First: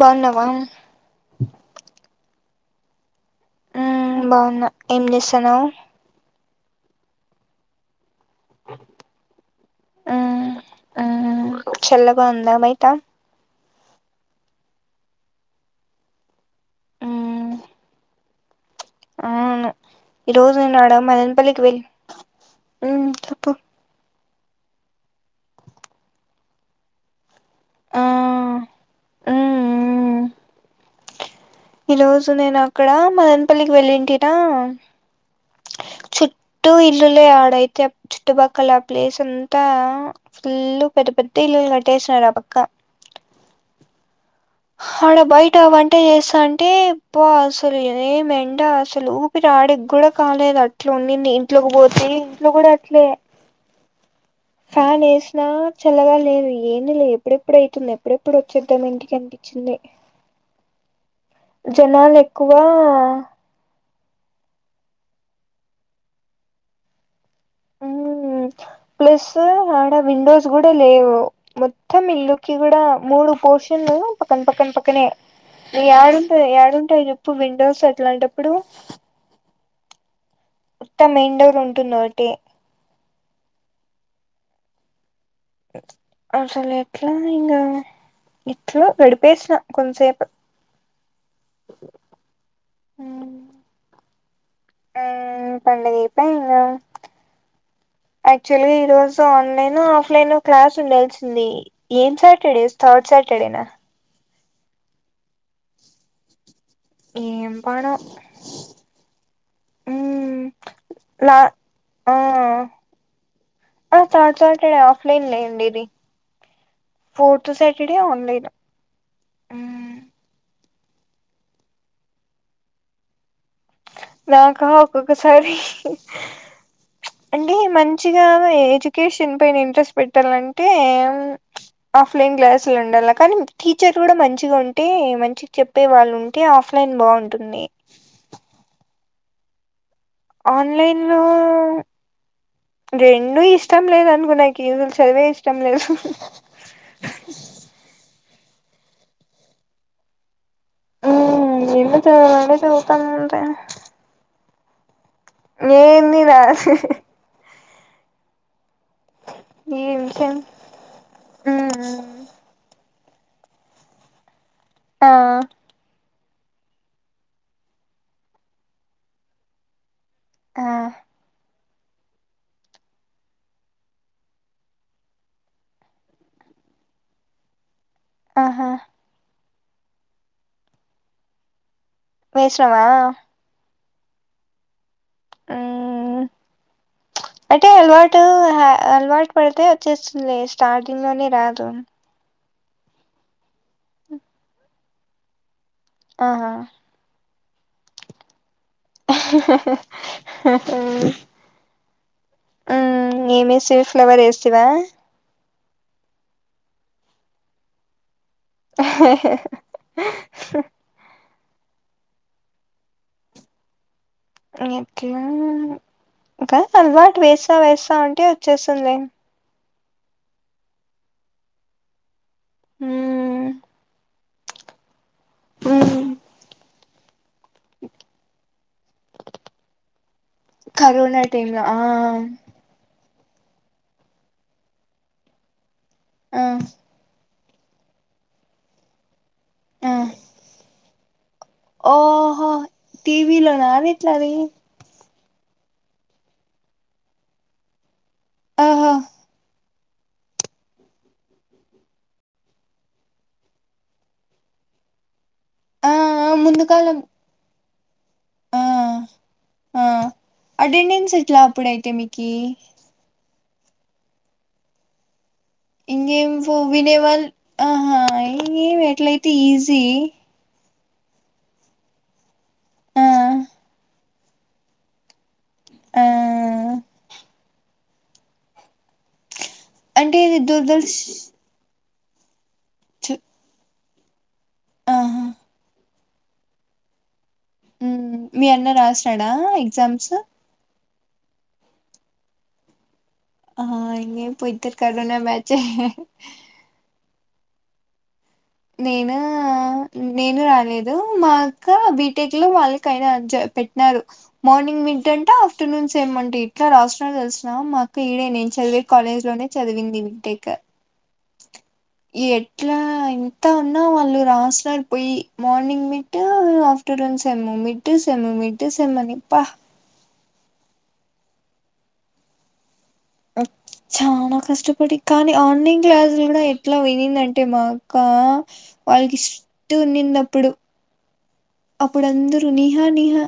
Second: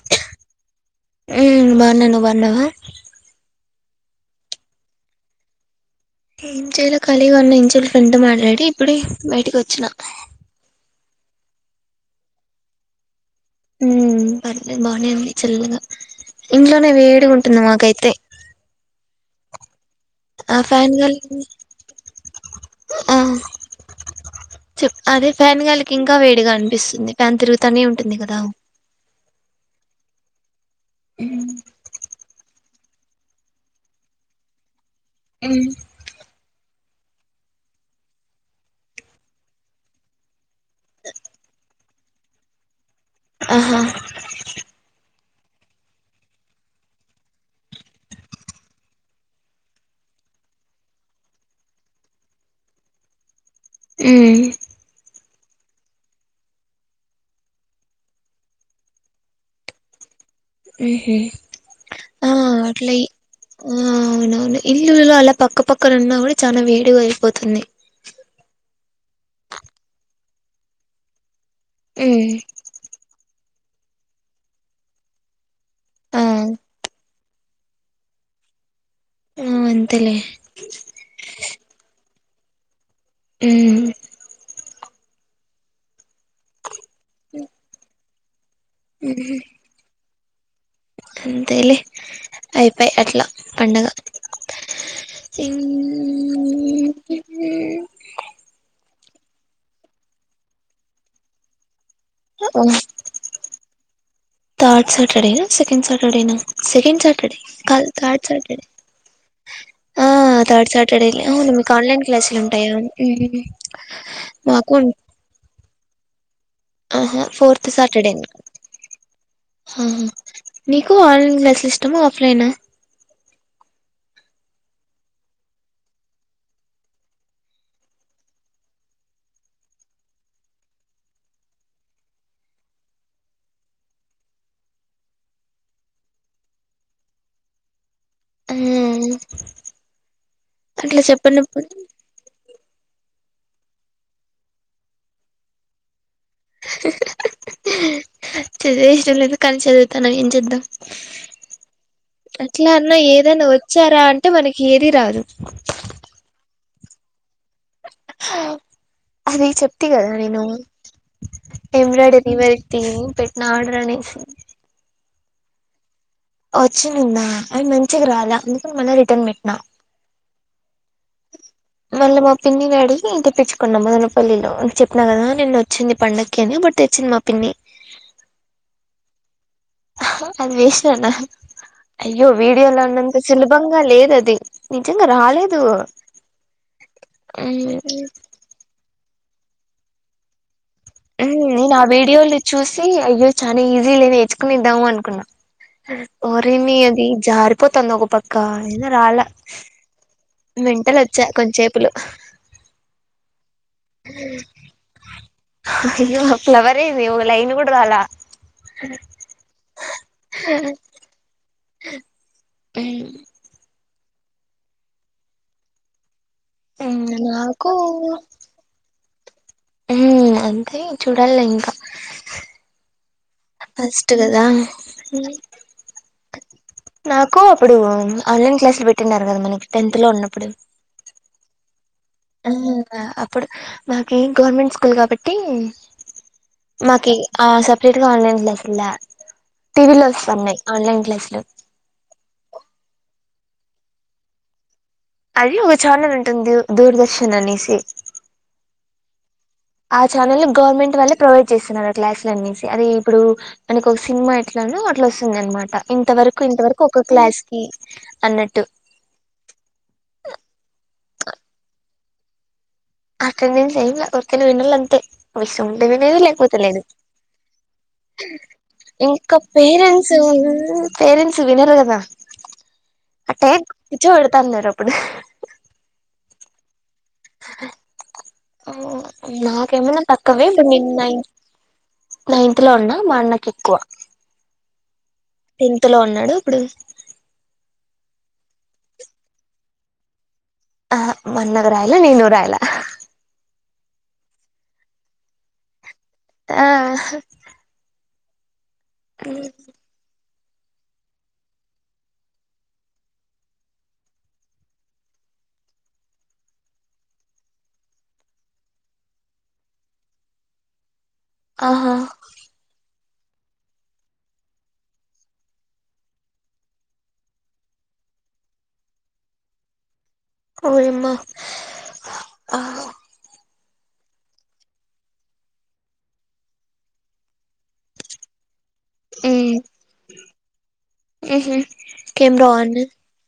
బాగున్నావా ఊ బన్నా ను బాన్నావ ఊ బాగున్నా ఏం చేసనవ్ ఏం చేయలే కలిగా ఉన్న ఇంచేపు ఫ్రెండ్ తో మాట్లా రెడీ ఇప్పుడే బయటికి వచ్చిన ఆ చల్లగా ఉందా బయటా ఉ పర్లేదు బాగునే అండి చల్లగా ఇంట్లోనే వేడిగా మ్మ్ ఉంటుంది మాకైతే అవును ఈ రోజు ఆ నేను ఆడ ఫ్యాన్ గాలి మలనపల్లికి వెళ్ళి చేప్ అదే ఫ్యాన్గాలికి ఇంకా వేడిగా అనిపిస్తుంది ఫ్యాన్ తిరుగుతానే ఉంటుంది కదా ఆ ఉమ్ ఈ రోజు నేను అక్కడ మదనపల్లికి వెళ్ళింటినా ఉమ్మ్ చుట్టూ ఇల్లులే ఆడైతే చుట్టుపక్కల ఆ ప్లేస్ అంతా ఫుల్ పెద్ద పెద్ద ఇల్లులునాయ్. చేసినారుఆపక్క ఆహా హడ బై ఇంట వంట చేస్తా అంటే పో అసలు ఏ మెండ అసలు ఊపి రాడకి కూడా కాలేదు అట్లా ఉండింది ఇంట్లోకి పోతే ఇంట్లో కూడా అట్లే ఊ ఫ్లోర్ చల్లగా లేదు ఎందీలే ఎప్పుడెప్పుడైతుంది ఎప్పుడెప్పుడు వచ్చేద్దాం ఇంటికి అనిపించింది. ఉహు జనాలు ఆ ఎక్కువా అట్లా ఈ- ఆ అవునవును ఇల్లులలో అలా పక్కపక్కన ఉన్నా కూడా చానా వేడిగా అయిపోతుంది ఉమ్ ప్లస్సు ఆడ విండోస్ కూడా లేవు. మొత్తం ఉమ్ ఇల్లుకి కూడా మూడు పోష కొన్నిల్లు [unintelligible] పక్కన పక్కన పక్కనే ఆ ఏడుంటాయి ఏడుంటాయి చెప్పు విండోస్ అట్లాంటప్పుడు. ఊ అంతేలే టె ఉమ్మ్ అసలు ఎట్లా ఇంగ ఇట్లు ఉహు గడిపేసినా కొంసేపు అంతేలే అయిపోయే అట్లా పండగ ఆ పండుగీకా యాక్చువల్లి ఈరోజు తో ఆన్లైన్ ఆఫ్ లైన్ క్లాస్ ఉండాల్సింది. ఏమ్ సాటర్డే థార్డ్ సాటర్డేనా థర్డ్ సటర్డే సెకండ్ సటర్డేనా సెకండ్ సాటర్డే ఏం కాదు పాడో థర్డ్ సాటర్డే ఆ మ్ థర్డ్ సాటర్డే లా అవును మీకు ఆన్లైన్ ఆ క్లాసులు ఉంటాయా ఉమ్ ఆ థర్డ్ మాకు సాటర్డే ఆఫ్లైన్ లే ఉండేది ఆహ ఫోర్త్ సాటర్డే ఇంక మ్మ్ హ నీకు ఆన్లైన్ క్లాస్ లు ఇష్టమా ఆఫ్లైనా నాకా ఒక్కొక్కసారి అంటే మంచిగా ఎడ్యుకేషన్ పైన ఇంట్రెస్ట్ పెట్టాలంటే ఆఫ్లైన్ క్లాసులు ఉండాల కానీ టీచర్ కూడా మంచిగా ఉంటే మంచిగా చెప్పే వాళ్ళు ఉంటే ఆఫ్లైన్ బాగుంటుంది. వూమ్మ్ ఆన్లైన్ లో రెండూ ఇష్టం లేదు అనుకో నాకి ఈరోజులు చదివే ఇష్టం లేదు. చదువే ఇష్టం లేదు కానీ చదువుతాన్నాం ఏం చేద్దాం ఉమ్ ఎన్న చదవాలంటే అట్లా అన్నా చదువుతానంటే ఏదైనా వచ్చారా అంటే మనకి హేరిరాారు నేన్ని నాసి అది ఈ చెప్తే కదా విషయం నేను ఎంబ్రాయిడరీ వరిటి పెట్టిన ఆర్డర్ అనేసి ఆ వచ్చినుందా అవి మంచిగా రాలా అందుకని మళ్ళ రిటర్న్ పెట్టినా ఆ మళ్ళీ మా పిన్నిని అడిగి తెప్పచ్చుకున్నాం మొదనపల్లిలో చెప్పిన కదా నేను వచ్చింది పండక్కి అని బట్టి తెచ్చింది మా పిన్ని ఆహా అది విష అన్న అయ్యో వీడియోల్ వేసినవా అన్నంత సిల్ బంగ్ లేదది నిజంగా రాలేదు ఉమ్ అంటే అలవాటు అలవాటు పడితే వచ్చేస్తుంది స్టార్టింగ్ హ లోనే న రాదు నా ఆ వీడియోలి చూసి అయ్యో చాలా ఈజీ లేేచుకునిద్దాము అనుకున్నా పరని అది జార్ పతంద ఒక పక్క అయినా రాల ఆహా వెంటలు వచ్చా కొంచే పలు ఆ ఏమిే చిలీ ఫ్లేవర్ వేస్తవా ఇ ఫ్లవర్ ఇది లైన్ కుడదాల అ ఎక ఇంకా అలవాటు వేస్తా నాకు వేస్తా ఉంటే వచ్చేస్తుంది హ్మ్ అంతే చూడాల్ల ఇంకా హ్మ్ అస్ట్ కదా మ్మ్ నాక్ కొ అప్పుడు ఆన్లైన్ క్లాసులు పెట్టినన్నారు కదా మనకి టెన్త్ లో ఉన్నప్పుడు కరోనా టైమ్ లో ఆ ఆ ఇప్పుడు నాకి గవర్నమెంట్ స్కూల్ కాబట్టి ఆ మాకి ఆ సెపరేట్ గా ఆన్లైన్ క్లాస్ యిన్ల ఆ టీవీలో వస్తున్నాయ్ ఆన్లైన్ క్లాస్ లు వీలోనా వీట్లా వి అది ఒక ఛానల్ ఉంటుంది దూరదర్శన్ అనేసి అ ఆ ఛానల్ లో గవర్నమెంట్ వాళ్ళే ప్రొవైడ్ చేస్తున్నారు ఆ క్లాసులనేసి అది ఇప్పుడు మనకొక సినిమా ఎట్లానో అట్లొస్ ఇందన్మాట ఆ ఇంత ఆ వరకు ఇంతవరకు ముందుకాలం ఒక క్లాస్ కి ఆ అన్నట్టు ఆ అటెండెన్స్ ఎట్లా అప్పుడయితే మీక్ కీ అటెండెన్సు వేయలా ఒరికె వినాల అంతే విషముంటే వినేది లేకపోతే ఇంకేమో లేదు వినేవాళ్ళు ఆహా ఇంగేం ఎట్లయితే ఇంకా ఈజీ పేరెంట్సు ఉ పేరెంట్స్ వినరు కదా ఆ అట్టే కూర్చో పెడతాన్నారు అప్పుడు ఆ ఓ నాక్ కేమనా అంటే ఇది తక్కువే నీ న్ దూరదర్శ్ నై నైన్త్ లో ఉన్నా చ్ మా అన్నకు ఎక్కువ ఆహా మ్మ్ మీ అన్న రాస్నాడ ఎగ్జామ్స్ అహ మన్నగరయిలా నేను రాయలా ఆ ఇంగేం పో ఇద్దర్ కరోనా బ్యాచే ఆ నేను మ్మ్ నేను రాలేదు మా అక్క బీటెక్ లో వాళ్ళకయినా జ పెట్నారు మార్నింగ్ మిడ్ అంట ఆఫ్టర్నూన్ సెమ్ అంట ఇట్లా రాస్నార్ తెల్స్ నా మా అక్క ఈడే నేను చదివే కాలేజ్ లోనే చదివింది బీటెక్ ఆహా ఎట్లా అయిన్ ఎతా అన్నా వాళ్ళు రాస్నర్ పొయ్యి మార్నింగ్ మిట్టు ఆఫటర్నూన్ సెమ్ము మిట్టు సెమ్ము మిడ్డు సెమ్ అని ప్ప ఓయమ్మ చానా కష్టపడి కానీ ఆన్లైన్ క్లాసులు కూడా ఎట్లా వినిందంటే మా అక్క వాళ్ళకి మ్మ్ స్ట్రిక్ట్ గునిందప్పుడు మ్హూ అప్పుడు ఇంకేం అందరూ రావు అన్న నిహా నిహా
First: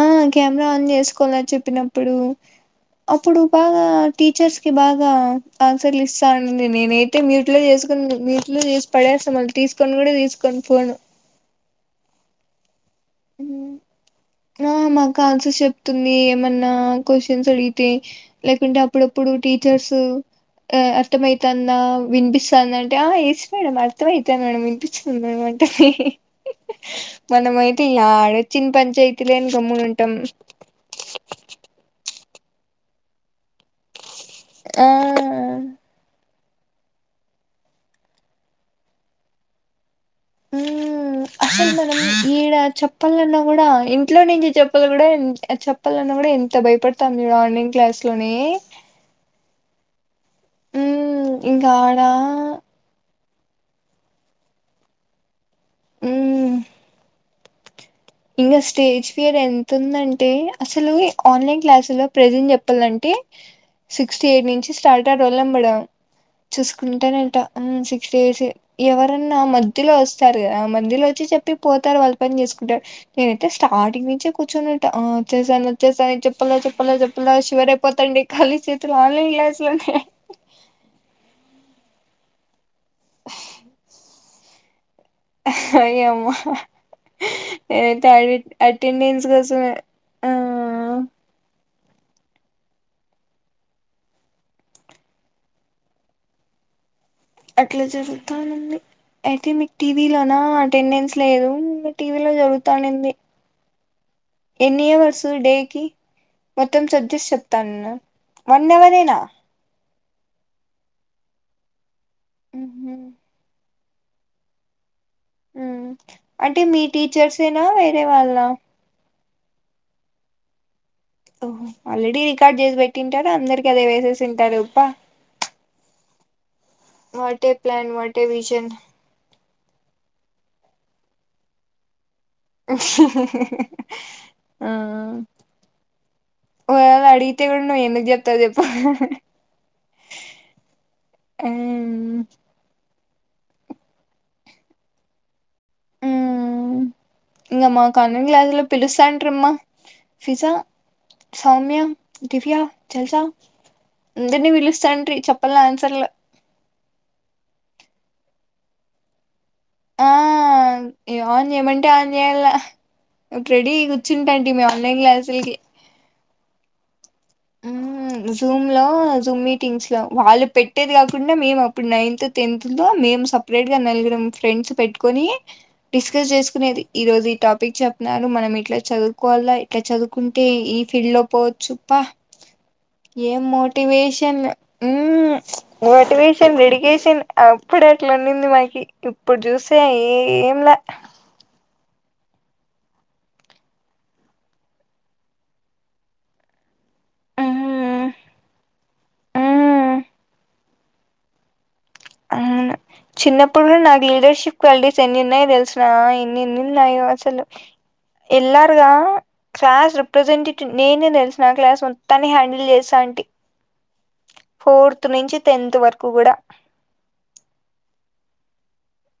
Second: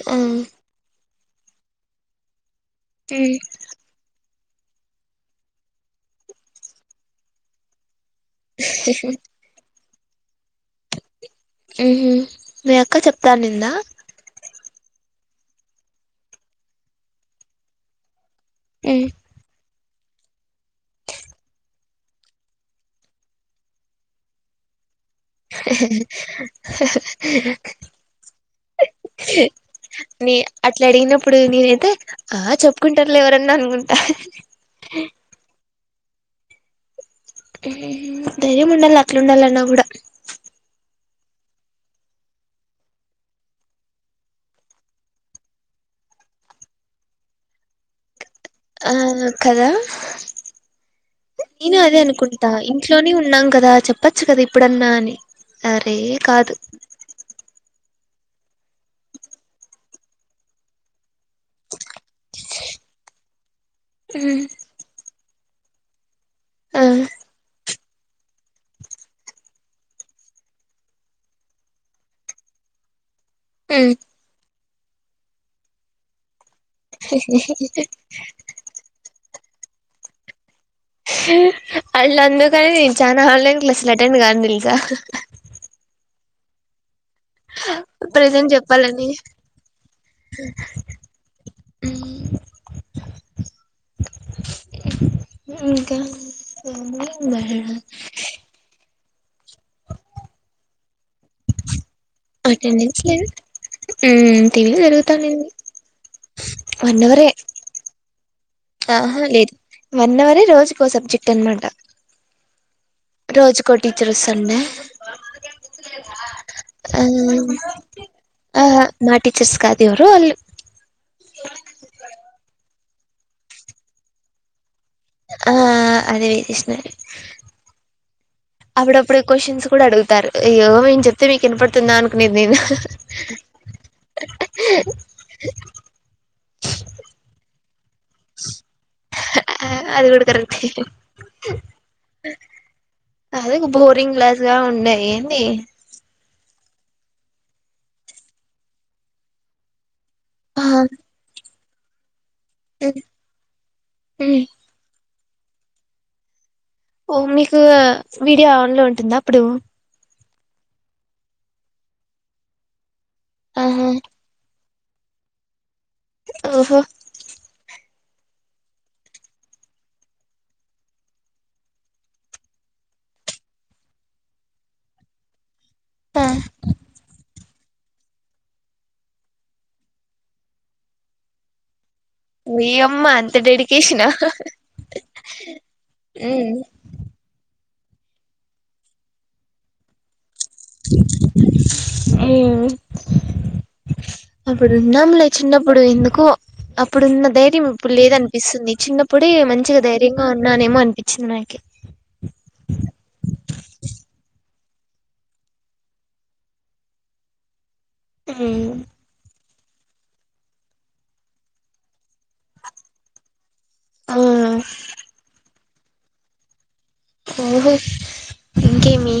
ఆ కెమెరా ఆన్ చేసుకు కొందర్ చెప్పినప్పుడు అప్పుడు బాగా టీచర్స్ బాగా ఆన్సర్లు ఇస్తా అనింది నేనయితే మ్యూట్లో చేసుకు కున్ నీట్లు తీసి పడేస మల్ తీసు కొన్ని గూడ తీస్ మ్మ్ హు [unintelligible] ఇక్క చెప్తారు నింద ఆ మాకు ఆన్సర్స్ చెప్తుంది ఏమన్నా క్వశ్చన్స్ అడిగితే లేకుంటే మ్మ్ అప్పుడప్పుడు టీ వచేసి అర్థం అవుతుంద వినిపిస్తాంద అంటే ఆ ఎస్ మేడం అర్థం అవుతంది మేడమ్ మనము ఐతే గమ్మునుంటాం నే అట్లా అడిగినప్పుడు నేనైతే ఆ చెప్పుకుంటారులే ఎవరన్నా అనుకుంటా ఆ మ్ ధైర్యం ఉండాలి అట్లా ఉండాలన్నా కూడా మ్ అసలు మనం ఈడ చెప్పాలన్నా కూడా ఇంట్లో నుంచి చెప్పలు కూడా చెప్పాలన్నా కూడా ఎంత భయపడతాం చూడు ఈ ఆన్లైన్ క్లాస్ లో ఆ కదా మ్మ్ ఇంకా నేను అదే ఆడ అనుకుంటా ఇంట్లోనే ఉ న్నాం కదా చెప్పచ్చు కదా ఇప్పుడన్నా అని అరె కాదు ఇంకా స్టేజ్ ఫియర్ ఎంత ఉందంటే అసలు ఆన్లైన్ క్లాస్ లో ప్రెసెంట్ ప్పలంటే సిక్స్టీ ఎయిట్ నుంచి స్టార్ట్ త రోల్ నెంబడా ఆ చూసుకుంటేనట మంచి సిక్స్ డేస్ ఎవరన్నా మధ్యలో వస్తారు కదా ఆ మధ్యలో వచ్చి చెప్పి పోతారు వాళ్ళు పని చేసుకుంటారు నేనైతే స్టార్టింగ్ నుంచే కూర్చుని అచేస అచేస చెప్ప చెప్పలే చెప్పలే శవరైపోతాం ాళీ చేతులు ఆన్లైన్ క్లాస్ చల్తే అళ్ళ అన్న కానీ నే చాలా ఆన్లై క్లాసులు అటెండ్ కాను ఇంకా అయ్యో అమ్మా అంత ప్రజెంట్ చెప్పాలని అటెండెన్స్ కోసమే ఇంకా అట్లా జరుగుతానండి అయితే మీకు టీవీ లోనా అటెండెన్స్ లేదు టీవీలో అటెండెన్స్ జరుగుతానింది లేదు టీవీలో ఎన్ని హార్స్ జరుగుతానింది డే కి మొత్తం వన్ అవరే చర్జిస్ చెప్తానన్నారు వన్ అర్ ఏనా ఆహా లేదు వన్ అవరే రోజుకో సబ్జెక్ట్ అన్మాట రోజుకో టీచర్ వస్తారు మ్మ్ అంటే మీ ఆ టీచర్సేనా వేరే వాళ్ళ ఆహా మా టీచర్స్ కాదు ఎవరో వాళ్ళు ఓహొ ఆల్రెడి రికార్డ్ జేస్ బెట్ తింటాడు అందరికి అదే వేసేసుంటాడు ఉబ్బా ఆ అదే వెస్నా what a plan what a vision అప్పుడప్పుడు క్వసన్సు కూడా అడుగుతారు అయ్యో మేం చెప్తే మీకినపడుతుందా అను ఆ వాగ్ అడిగితే కూడ్ మో ఎందు జెప్తావ్ జెప్పు అది కూడా కరెక్టే మ్మ్ అధింగ బోరింగ్ గ్లాస్ గా ఉన్నా ఏంది మ్మ్ ఇంగ మా కన్న గ్లాస్ లో పిలుసాంట్రమ్మా ఫిజా ఆ సౌమ్య దివ్య చెలుసా అందరినీ పిలుస్తాండ్రి చప్ అప్పలా ఆన్సర్లు ఓ మీకు వీడియో ఆన్ లో ఉంటుందా అప్పుడు ఆ ఆన్ చేయమంటే ఆన్ జెయ్యల్ల అట్ రెడీ ఆహా అయి కూర్చుంటంటి మేము అన్ని గ్లాసుల్కి ఓహో మ్మ్ జూమ్ లో జూమ్ మీటింగ్స్ లో వాళ్ళు పెట్టేది కాకుండా మేము అప్పుడు నైన్త్ టెన్త్ లో మేము సపరేట్ గా నలిగరం ఫ్రెండ్స్ పెట్కొని డిస్కస్ చేసుకునేది ఈ రోజు ఈ టాప్ పిక్ చెప్న్నారు మనం ఇట్లా చదువుకోవాలా ఇట్లా చదువుకుంటే ఈ ఫీల్డ్ లో పోవచ్చు ప్ప ఓయమ్మ అంత ఏం డెడికేషనా మోటివేషన్ మ్మ్ మోటివేషన్ రెడికేషన్ అబ్ ప్పుడట్లున్నింది మాకి ఇప్పుడ్ జూసే ఏం ల మ్మ్ అప్పుడున్నాము లే చిన్నప్పుడు ఎందుకో అప్పుడున్న ధైర్యం ఇప్పుడు మ్మ్ లేద అనిపిస్తుంది చిన్నప్పుడే మంచిగా మ్మ్ ధైర్యంగా ఉన్నానమో అనిపించింది నాకి అవును చిన్నప్పుడు నాకు లీడర్షిప్ క్వాలిటీస్ ఎన్నున్నాయ్ తెల్స్నా ఎన్నిన్ని ఉన్నాయో అసలు ఎల్లారుగా క్లాస్ రిప్రజెంటేటివ్ నేనే తెలుసునా ఆ క్లాస్ మొత్తాన్ని హ్యాండిల్ చేస్తాంటి. ఆ ఫోర్త్ నుంచి తెన్ ఇంత వరకు కూడా ఓహో ఇంకే మీ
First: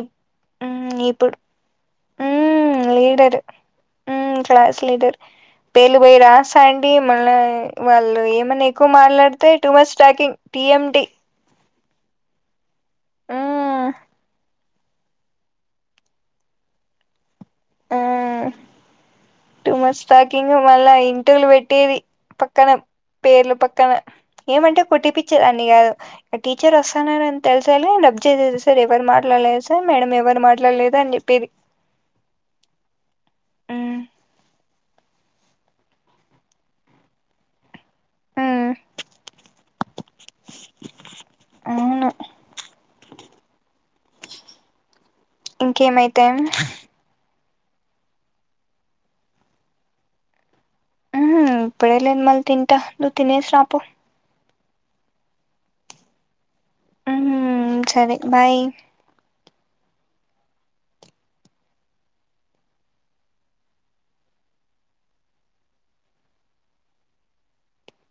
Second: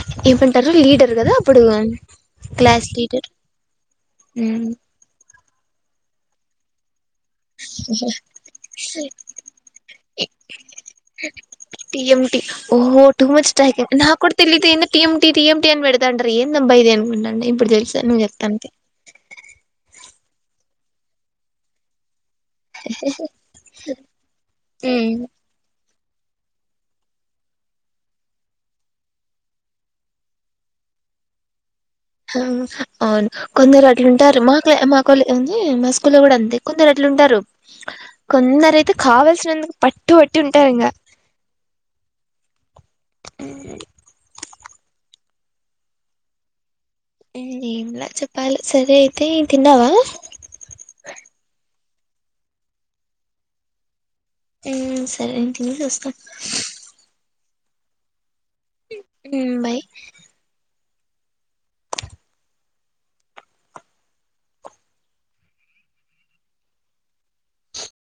ఇప్ ఏమంటారు మ్మ్ లీడర్ కదా ఇప్పుడు అప్పుడు క్లాస్ లీడర్ మ్మ్ పేలు భై రా సా అండి మల్ల వాళ్ళు ఏమన్నా ఎక్కువ మాట్లాడితే too much talking T M T ఏంటి ఓహో తుమ్ అజ్ మ్మ్ ఇత్నా కుడ్ తేలిద్ ఇన్ టిఎంటి టిఎంటి అని పెడతా అంటారు ఎందబ్బా ఇది అని అనుకుంటుండ ఇప్పుడు తెలిసి నేన్ చెప్తాంతె సాకింగ్ మళ్ళా ఇంటొల్లు పెట్టేది పక్కన పేర్లు పక్కన ఏమంటే కుట్టి పించే దాన్ని కాదు ఈ టీచర్ వస్తున్నారని తెలిసి వెళ్ళి రబ్ చేసేది సార్ ఎవరు మాట్లాడలేదు సార్ మేడం ఎవరు మాట్లాడలేదు అని చెప్పేది అవును కొందరు మ్మ్ అట్లుంటారు మాకు మాకోళ్ల ఉంది మా స్కూల్లో కూడా ఉంది కొందరు అట్లు ఉంటారు మ్మ్ కొందరు అయితే కావాల్సినందుకు పట్టు పట్టి ఉంటారు ఇంకా అవును ఉమ్ ఇంకేమైతే ఏంలే చెప్పాలి సరే అయితే తిన్నావా ఆఆ ఇప్పుడెళ్ళి మల్ తింటా నువ్వు తినేసి రా పో ఉమ్ సరే తినేసి వస్తా ఉమ్ సరే బాయ్ ఉమ్ బాయ్